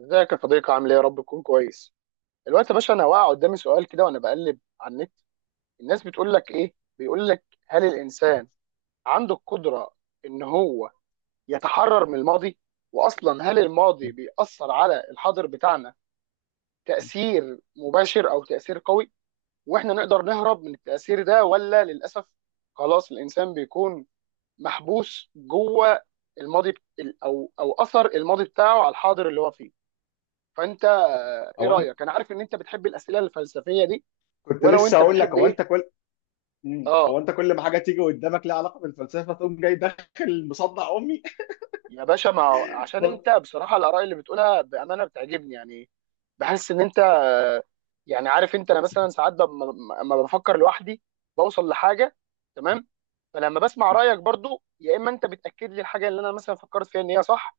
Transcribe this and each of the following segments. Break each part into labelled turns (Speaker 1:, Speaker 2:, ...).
Speaker 1: ازيك يا صديقي؟ عامل ايه؟ يا رب تكون كويس الوقت يا باشا. انا واقع قدامي سؤال كده وانا بقلب على النت. الناس بتقول لك ايه؟ بيقول لك هل الانسان عنده القدره ان هو يتحرر من الماضي؟ واصلا هل الماضي بيأثر على الحاضر بتاعنا تأثير مباشر او تأثير قوي؟ واحنا نقدر نهرب من التأثير ده ولا للاسف خلاص الانسان بيكون محبوس جوه الماضي بت- او او اثر الماضي بتاعه على الحاضر اللي هو فيه. فانت ايه
Speaker 2: او أنت-
Speaker 1: رايك؟ انا عارف ان انت بتحب الاسئله الفلسفيه دي،
Speaker 2: كنت
Speaker 1: وانا
Speaker 2: لسه
Speaker 1: وانت
Speaker 2: هقول لك.
Speaker 1: بنحب
Speaker 2: هو انت
Speaker 1: ايه.
Speaker 2: كل مم. هو
Speaker 1: اه.
Speaker 2: انت كل ما حاجه تيجي قدامك لها علاقه بالفلسفه تقوم جاي داخل مصدع امي.
Speaker 1: يا باشا ما هو- عشان
Speaker 2: وال-
Speaker 1: انت بصراحه الاراء اللي بتقولها بامانه بتعجبني، يعني بحس ان انت يعني عارف انت. انا مثلا ساعات لما بفكر لوحدي بوصل لحاجه، تمام. فلما بسمع رايك برضو، يا اما انت بتاكد لي الحاجه اللي انا مثلا فكرت فيها ان هي صح،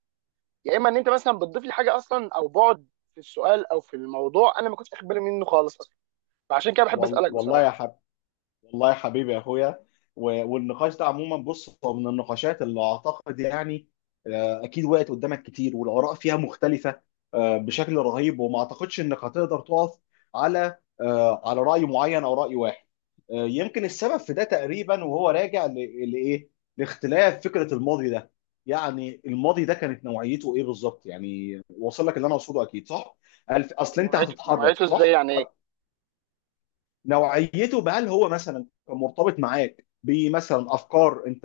Speaker 1: يا اما ان انت مثلا بتضيف لي حاجه اصلا، او بعد في السؤال او في الموضوع انا ما كنتش واخد بالي منه خالص اصلا. فعشان كده بحب اسالك
Speaker 2: والله يا
Speaker 1: بصراحه.
Speaker 2: حبيبي. والله يا حبيبي يا اخويا. والنقاش ده عموما، بص، هو من النقاشات اللي اعتقد اكيد وقت قدامك كتير، والاراء فيها مختلفه بشكل رهيب، وما اعتقدش انك هتقدر تقف على راي معين او راي واحد. يمكن السبب في ده تقريبا، وهو راجع لايه؟ لاختلاف فكره الماضي ده. يعني الماضي ده كانت نوعيته ايه بالظبط؟ يعني واصل لك اللي انا اقصده، اكيد صح. اصل انت
Speaker 1: نوعيته
Speaker 2: هتتحرك،
Speaker 1: نوعيته ازاي؟
Speaker 2: صح؟
Speaker 1: يعني ايه؟
Speaker 2: نوعيته، بهل هو مثلا كان مرتبط معاك بمثلا افكار انت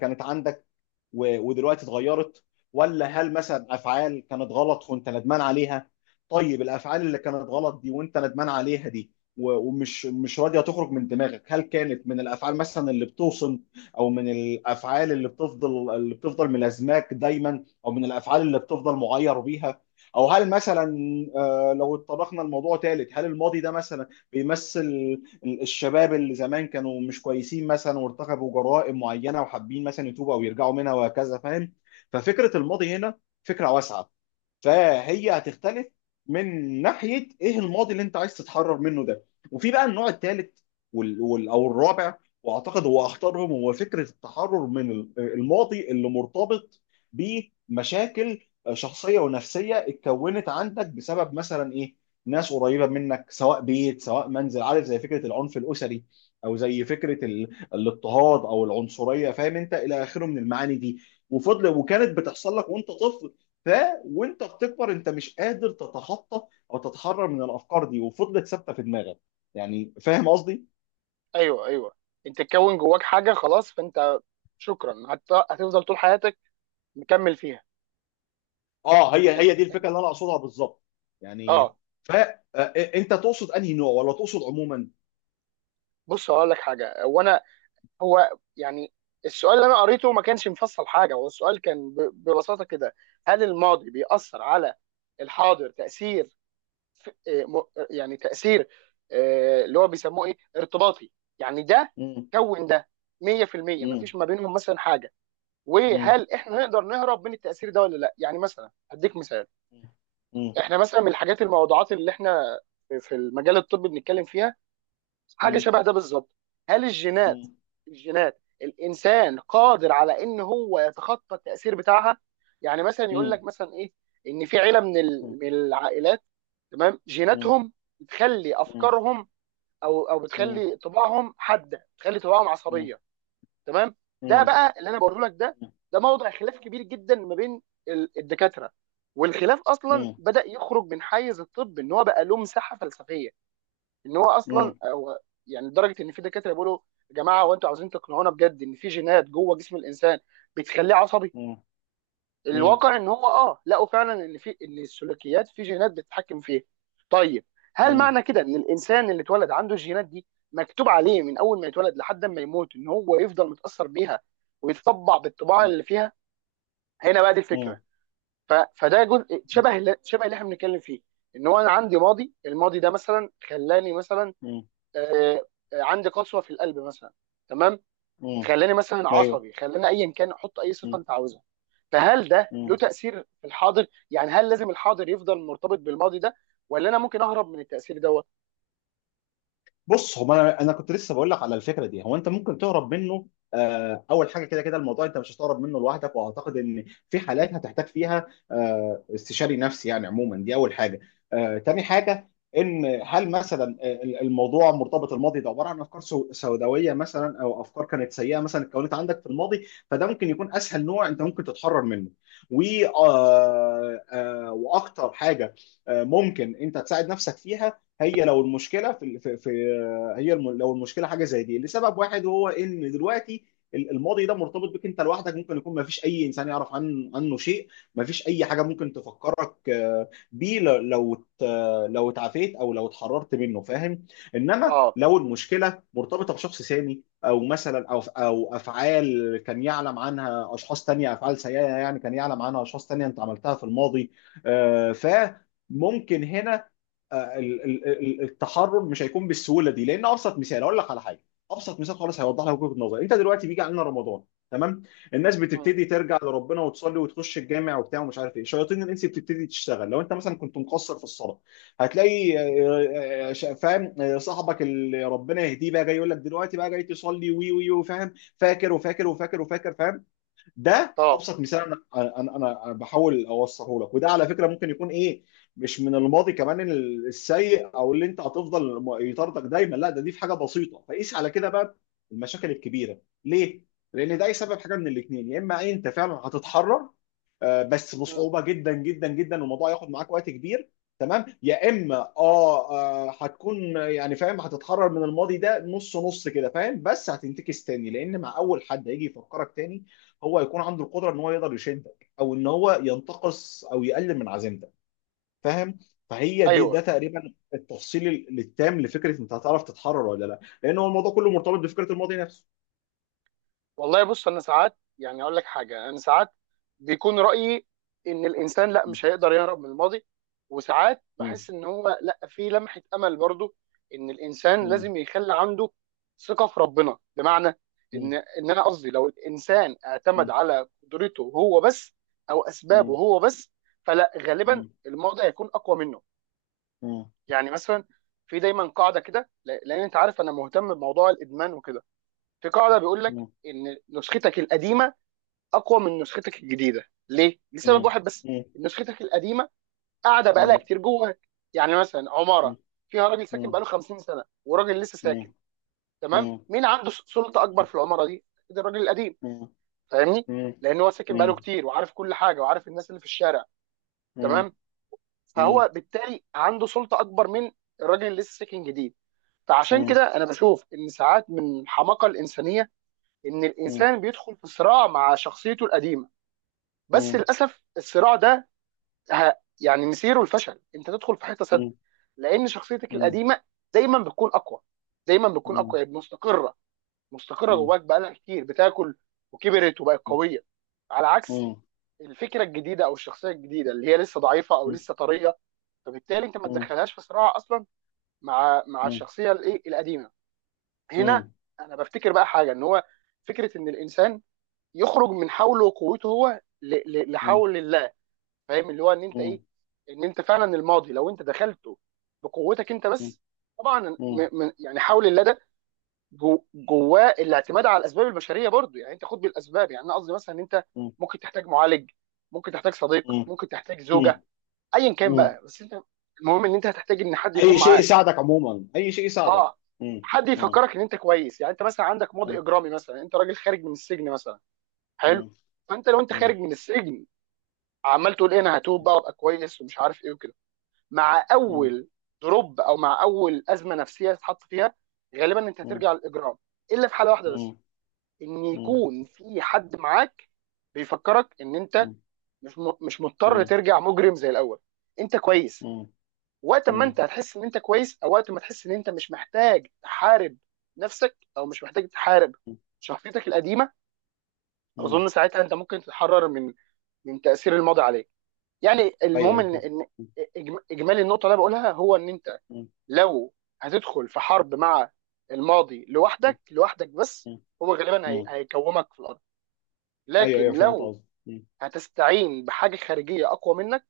Speaker 2: كانت عندك ودلوقتي اتغيرت؟ ولا هل مثلا افعال كانت غلط وانت ندمان عليها؟ طيب، الافعال اللي كانت غلط دي وانت ندمان عليها دي ومش مش راضيه تخرج من دماغك، هل كانت من الافعال مثلا اللي بتوصم، او من الافعال اللي بتفضل ملازماك دايما، او من الافعال اللي بتفضل معير بيها، او هل مثلا لو اتطرقنا لموضوع ثالث، هل الماضي ده مثلا بيمثل الشباب اللي زمان كانوا مش كويسين مثلا وارتكبوا جرائم معينه وحابين مثلا يتوبوا او يرجعوا منها وهكذا، فاهم؟ ففكره الماضي هنا فكره واسعه، فهي هتختلف من ناحيه ايه الماضي اللي انت عايز تتحرر منه ده. وفي بقى النوع الثالث او الرابع، واعتقد هو اخطرهم. هو فكره التحرر من الماضي اللي مرتبط بمشاكل شخصيه ونفسيه اتكونت عندك بسبب مثلا ايه؟ ناس قريبه منك، سواء بيت سواء منزل، عارف؟ زي فكره العنف الاسري، او زي فكره الاضطهاد او العنصريه، فاهم انت الى اخره من المعاني دي. وفضل
Speaker 1: مم.
Speaker 2: وكانت بتحصل لك وانت طفل. ف وانت بتكبر، انت مش قادر تتخطى او تتحرر من الافكار دي، وفضلت ثابته في دماغك. يعني فاهم قصدي؟
Speaker 1: ايوه، ايوه. انت تكون جواك حاجه خلاص، فانت شكرا هتفضل طول حياتك مكمل فيها.
Speaker 2: اه، هي
Speaker 1: انت
Speaker 2: هي دي
Speaker 1: أنت-
Speaker 2: الفكره اللي انا اقصدها بالظبط. يعني
Speaker 1: اه.
Speaker 2: ف آه، انت تقصد انهي نوع ولا تقصد عموما؟
Speaker 1: بص هقول لك حاجه. هو انا هو يعني السؤال اللي انا قريته ما كانش مفصل حاجه. هو السؤال كان ببساطه كده، هل الماضي بيأثر على الحاضر تأثير آه، م... يعني تأثير اللي هو بيسموه ايه، ارتباطي، يعني ده
Speaker 2: مم،
Speaker 1: كون ده 100%
Speaker 2: مم،
Speaker 1: مفيش ما بينهم مثلا حاجه.
Speaker 2: مم،
Speaker 1: وهل احنا نقدر نهرب من التاثير ده ولا لا؟ يعني مثلا هديك مثال.
Speaker 2: مم،
Speaker 1: احنا مثلا من الحاجات الموضوعات اللي احنا في المجال الطبي بنتكلم فيها حاجه
Speaker 2: مم،
Speaker 1: شبه ده بالظبط. هل الجينات،
Speaker 2: مم،
Speaker 1: الجينات الانسان قادر على ان هو يتخطى التاثير بتاعها؟ يعني مثلا يقول
Speaker 2: مم،
Speaker 1: لك مثلا ايه، ان في عيله من العائلات تمام
Speaker 2: مم، مم،
Speaker 1: جيناتهم بتخلي افكارهم، او
Speaker 2: مم، مم،
Speaker 1: بتخلي طباعهم حاده، بتخلي طباعهم عصبيه، تمام.
Speaker 2: مم،
Speaker 1: ده
Speaker 2: مم،
Speaker 1: بقى اللي انا بقوله لك. ده ده موضع خلاف كبير جدا ما بين الدكاتره. والخلاف اصلا
Speaker 2: مم،
Speaker 1: بدا يخرج من حيز الطب ان هو بقى له مساحه فلسفيه، ان هو
Speaker 2: مم،
Speaker 1: اصلا
Speaker 2: مم،
Speaker 1: هو، يعني لدرجه ان في دكاتره بيقولوا يا جماعه هو انتوا عاوزين تقنعونا بجد ان في جينات جوه جسم الانسان بتخليه عصبي؟
Speaker 2: مم،
Speaker 1: الواقع ان هو اه لقوا فعلا ان في، ان السلوكيات في جينات بتتحكم فيها. طيب، هل
Speaker 2: مم،
Speaker 1: معنى كده ان الانسان اللي اتولد عنده الجينات دي مكتوب عليه من اول ما يتولد لحد ما يموت ان هو يفضل متاثر بيها ويتطبع بالطباع اللي فيها؟ هنا بقى دي الفكره. فده جزء شبه شبه اللي احنا بنتكلم فيه، ان هو انا عندي ماضي، الماضي ده مثلا خلاني مثلا
Speaker 2: مم، مم،
Speaker 1: آه، عندي قسوه في القلب مثلا، تمام.
Speaker 2: مم.
Speaker 1: خلاني مثلا
Speaker 2: ايوه.
Speaker 1: عصبي، خلاني ايا كان، حط اي صفه انت عاوزها. فهل ده له تاثير في الحاضر؟ يعني هل لازم الحاضر يفضل مرتبط بالماضي ده، ولا انا ممكن اهرب من التاثير دوت؟
Speaker 2: بص، هو انا كنت لسه بقول لك على الفكره دي، هو انت ممكن تهرب منه. اول حاجه، كده كده الموضوع انت مش هتهرب منه لوحدك، واعتقد ان في حالات هتحتاج فيها استشاري نفسي يعني عموما، دي اول حاجه. تاني حاجه، ان هل مثلا الموضوع مرتبط، الماضي ده عباره عن افكار سوداويه مثلا، او افكار كانت سيئه مثلا اتكونت عندك في الماضي، فده ممكن يكون اسهل نوع انت ممكن تتحرر منه. و آه، آه، واكتر حاجه ممكن انت تساعد نفسك فيها، هي لو المشكله في هي لو المشكله حاجه زي دي لسبب واحد، وهو ان دلوقتي الماضي ده مرتبط بك انت لوحدك، ممكن يكون ما فيش اي انسان يعرف عنه شيء، ما فيش اي حاجه ممكن تفكرك بيه لو اتعافيت او لو اتحررت منه، فاهم؟ انما
Speaker 1: اه.
Speaker 2: لو المشكله مرتبطه بشخص ثاني، او مثلا او افعال كان يعلم عنها اشخاص تانية، افعال سيئه يعني كان يعلم عنها اشخاص تانية انت عملتها في الماضي، آه، ف ممكن هنا التحرر مش هيكون بالسهوله دي، لان ابسط مثال اقول لك على حاجه. ابسط مثال خالص هيوضح لك وجهه نظري: انت دلوقتي بيجي علينا رمضان. تمام. الناس
Speaker 1: مم.
Speaker 2: بتبتدي ترجع لربنا وتصلي وتخش الجامع وبتاع ومش عارف ايه، شياطين الانس بتبتدي تشتغل. لو انت مثلا كنت مقصر في الصلاه، هتلاقي آه، آه، ش- فاهم آه، صاحبك اللي ربنا يهديه بقى جاي يقول لك: دلوقتي بقى جاي تصلي، وي وي، وفاهم فاكر وفاكر وفاكر وفاكر، فاهم؟ ده
Speaker 1: اه.
Speaker 2: ابسط مثال، انا انا انا أنا بحاول اوصله لك، وده على فكره ممكن يكون ايه، مش من الماضي كمان السيء او اللي انت هتفضل يطاردك دايما، لا ده دي في حاجه بسيطه، فقيس على كده بقى المشاكل الكبيره ليه؟ لان ده يسبب حاجه من الاثنين، يا اما انت فعلا هتتحرر بس
Speaker 1: مم.
Speaker 2: بصعوبه جدا جدا جدا، والموضوع ياخد معاك وقت كبير. تمام. يا اما هتكون يعني فاهم، هتتحرر من الماضي ده نص نص كده، فاهم؟ بس هتنتكس تاني، لان مع اول حد هيجي يفكرك تاني هو هيكون عنده القدره ان هو يقدر يشدك، او ان هو ينتقص او يقلل من عزيمتك، فاهم؟ فهي دي
Speaker 1: ايوه.
Speaker 2: ده تقريبا التفصيل التام لفكره انت هتعرف تتحرر ولا لا، لان هو الموضوع كله مرتبط بفكره الماضي نفسه.
Speaker 1: والله بص، انا ساعات يعني اقول لك حاجه، انا ساعات بيكون رايي ان الانسان لا،
Speaker 2: م-
Speaker 1: مش هيقدر يهرب من الماضي. وساعات
Speaker 2: م-
Speaker 1: بحس ان هو لا، في لمحه امل برضو، ان الانسان
Speaker 2: م-
Speaker 1: لازم يخلي عنده ثقه في ربنا. بمعنى
Speaker 2: م-
Speaker 1: ان انا قصدي لو الانسان اعتمد
Speaker 2: م-
Speaker 1: على قدرته هو بس، او اسبابه هو بس، فلا، غالبا
Speaker 2: م-
Speaker 1: الماضي هيكون اقوى منه.
Speaker 2: م-
Speaker 1: يعني مثلا، في دايما قاعده كده لان انت عارف انا مهتم بموضوع الادمان وكده. في قاعده بيقول لك
Speaker 2: م-
Speaker 1: ان نسختك القديمه اقوى من نسختك الجديده. ليه؟ لسبب
Speaker 2: مم.
Speaker 1: واحد بس،
Speaker 2: مم.
Speaker 1: نسختك القديمه قاعده بقالها
Speaker 2: مم.
Speaker 1: كتير جواك. يعني مثلا
Speaker 2: مم.
Speaker 1: عماره فيها راجل ساكن
Speaker 2: مم.
Speaker 1: بقاله 50 سنه، وراجل لسه ساكن،
Speaker 2: مم.
Speaker 1: تمام.
Speaker 2: مم.
Speaker 1: مين عنده سلطه اكبر في العماره دي؟ ده الراجل القديم،
Speaker 2: مم.
Speaker 1: فاهمني؟
Speaker 2: مم.
Speaker 1: لان هو ساكن بقاله
Speaker 2: مم.
Speaker 1: كتير، وعارف كل حاجه، وعارف الناس اللي في الشارع، تمام.
Speaker 2: مم.
Speaker 1: فهو بالتالي عنده سلطه اكبر من الراجل اللي لسه ساكن جديد. فعشان
Speaker 2: مم.
Speaker 1: كده انا بشوف ان ساعات من الحماقه الانسانيه ان
Speaker 2: مم. مم.
Speaker 1: الانسان بيدخل في صراع مع شخصيته القديمه. بس للاسف الصراع ده ه- يعني مصيره الفشل، انت تدخل في حته سد، لان شخصيتك
Speaker 2: مم. مم.
Speaker 1: القديمه دايما بتكون اقوى. دايما بتكون
Speaker 2: مم.
Speaker 1: اقوى، يعني مستقره، مستقره جواك بقالها كتير، بتاكل وكبرت وبقت قويه، على عكس
Speaker 2: مم.
Speaker 1: الفكره الجديده او الشخصيه الجديده اللي هي لسه ضعيفه او لسه طريه. فبالتالي انت ما تدخلهاش في صراع اصلا مع الشخصيه الايه القديمه. هنا انا بفتكر بقى حاجه، ان هو فكره ان الانسان يخرج من حوله وقوته هو لحول، فاهم؟ اللي هو ان انت
Speaker 2: مم.
Speaker 1: ايه، ان انت فعلا الماضي لو انت دخلته بقوتك انت بس، طبعا يعني حاول اللدى جواه الاعتماد على الاسباب البشريه برضو. يعني انت خد بالاسباب، يعني انا قصدي مثلا ان انت ممكن تحتاج معالج، ممكن تحتاج صديق، ممكن تحتاج
Speaker 2: مم.
Speaker 1: زوجه، ايا كان
Speaker 2: مم.
Speaker 1: بقى، بس انت المهم ان انت هتحتاج ان حد
Speaker 2: أي
Speaker 1: يكون
Speaker 2: شيء
Speaker 1: معاك.
Speaker 2: يساعدك عموما، أي شيء يساعدك.
Speaker 1: اه.
Speaker 2: مم.
Speaker 1: حد
Speaker 2: مم.
Speaker 1: يفكرك ان انت كويس. يعني انت مثلا عندك
Speaker 2: مم.
Speaker 1: ماضي اجرامي مثلا، انت راجل خارج من السجن مثلا، حلو.
Speaker 2: مم.
Speaker 1: فانت لو انت خارج
Speaker 2: مم.
Speaker 1: من السجن عمال تقول ايه، انا هتوب بقى وابقى كويس ومش عارف ايه وكده، مع
Speaker 2: مم.
Speaker 1: اول دروب او مع اول ازمه نفسيه تتحط فيها غالبا انت
Speaker 2: مم.
Speaker 1: هترجع للاجرام. الا في حاله واحده بس،
Speaker 2: مم.
Speaker 1: ان
Speaker 2: مم.
Speaker 1: يكون في حد معاك بيفكرك ان انت مش مش مضطر
Speaker 2: مم.
Speaker 1: ترجع مجرم زي الاول، انت كويس.
Speaker 2: مم.
Speaker 1: وقت ما
Speaker 2: مم.
Speaker 1: انت هتحس ان انت كويس، او وقت ما تحس ان انت مش محتاج تحارب نفسك، او مش محتاج تحارب شخصيتك القديمه،
Speaker 2: مم.
Speaker 1: اظن ساعتها انت ممكن تتحرر من من تاثير الماضي عليك. يعني المهم
Speaker 2: أيوه،
Speaker 1: ان اجمالي النقطه اللي أنا بقولها، هو ان انت
Speaker 2: أيوه.
Speaker 1: لو هتدخل في حرب مع الماضي
Speaker 2: مم.
Speaker 1: لوحدك، لوحدك بس، هو غالبا
Speaker 2: مم.
Speaker 1: هيكومك في الارض.
Speaker 2: ايوه،
Speaker 1: لكن
Speaker 2: ايوه، فهمت
Speaker 1: لو
Speaker 2: قصدي. مم.
Speaker 1: هتستعين بحاجه خارجيه اقوى منك،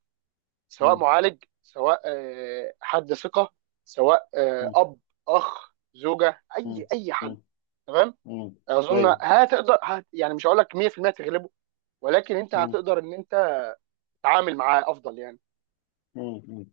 Speaker 1: سواء
Speaker 2: مم.
Speaker 1: معالج، سواء حد ثقه، سواء
Speaker 2: مم.
Speaker 1: اب، اخ، زوجه،
Speaker 2: مم.
Speaker 1: اي حد،
Speaker 2: مم.
Speaker 1: تمام،
Speaker 2: مم.
Speaker 1: اظن
Speaker 2: ايوه.
Speaker 1: هتقدر هت يعني مش هقول لك 100% تغلبه، ولكن انت
Speaker 2: مم.
Speaker 1: هتقدر ان انت تتعامل معاه افضل يعني.
Speaker 2: مم. مم.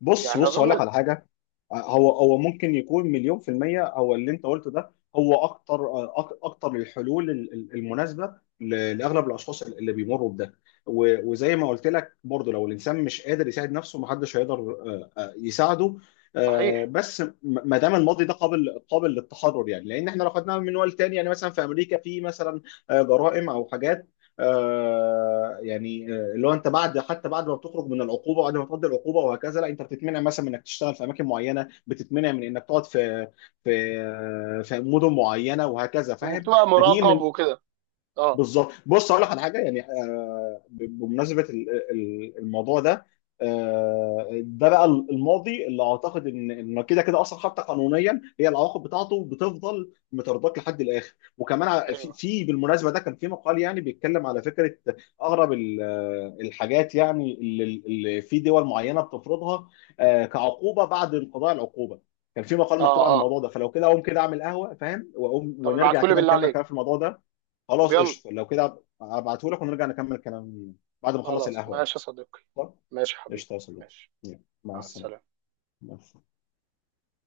Speaker 2: بص،
Speaker 1: يعني
Speaker 2: بص، هقول لك
Speaker 1: اظن.
Speaker 2: على حاجه. هو ممكن يكون 1,000,000% هو اللي انت قلته ده. هو اكتر، اكتر الحلول المناسبة لاغلب الاشخاص اللي بيمروا بده. وزي ما قلت لك برضه، لو الانسان مش قادر يساعد نفسه، محدش هيقدر يساعده.
Speaker 1: صحيح.
Speaker 2: بس ما دام الماضي ده قابل للتحرر يعني، لان احنا لو خدناها من منوال تاني يعني، مثلا في امريكا في مثلا جرائم او حاجات اللي هو انت بعد، حتى بعد ما بتخرج من العقوبه، بعد ما تقضي العقوبه وهكذا، لا انت بتتمنع مثلا من انك تشتغل في اماكن معينه، بتتمنع من انك تقعد في مدن معينه وهكذا، فاهم؟
Speaker 1: وبتبقى
Speaker 2: فدي
Speaker 1: مراقب
Speaker 2: من
Speaker 1: وكده. اه.
Speaker 2: بالظبط. بص، اقول لك على حاجه يعني بمناسبه الموضوع ده، ده بقى الماضي اللي اعتقد ان كده كده اصلا حتى قانونيا، هي العواقب بتاعته بتفضل مترداك لحد الاخر. وكمان
Speaker 1: ايوه.
Speaker 2: بالمناسبه، ده كان في مقال يعني بيتكلم على فكره اغرب الحاجات يعني اللي في دول معينه بتفرضها كعقوبه بعد انقضاء العقوبه. كان في مقال
Speaker 1: اه.
Speaker 2: مكتوب عن
Speaker 1: اه.
Speaker 2: الموضوع ده. فلو كده اقوم كده اعمل قهوه، فاهم؟ واقوم
Speaker 1: طب
Speaker 2: ونرجع
Speaker 1: ابعتهولي
Speaker 2: كده
Speaker 1: بالله
Speaker 2: نكمل
Speaker 1: عليك.
Speaker 2: كلام في الموضوع ده.
Speaker 1: طب
Speaker 2: خلاص
Speaker 1: يلا.
Speaker 2: قشطه، لو كده هبعته لك ونرجع نكمل كلام بعد ما اخلص
Speaker 1: خلاص
Speaker 2: القهوه يعني.
Speaker 1: ماشي يا صديقي.
Speaker 2: طب،
Speaker 1: ماشي يا حبيبي.
Speaker 2: قشطه يا صديقي.
Speaker 1: ماشي.
Speaker 2: يلا، مع
Speaker 1: مع
Speaker 2: السلامه.
Speaker 1: السلامة.
Speaker 2: مع السلامة.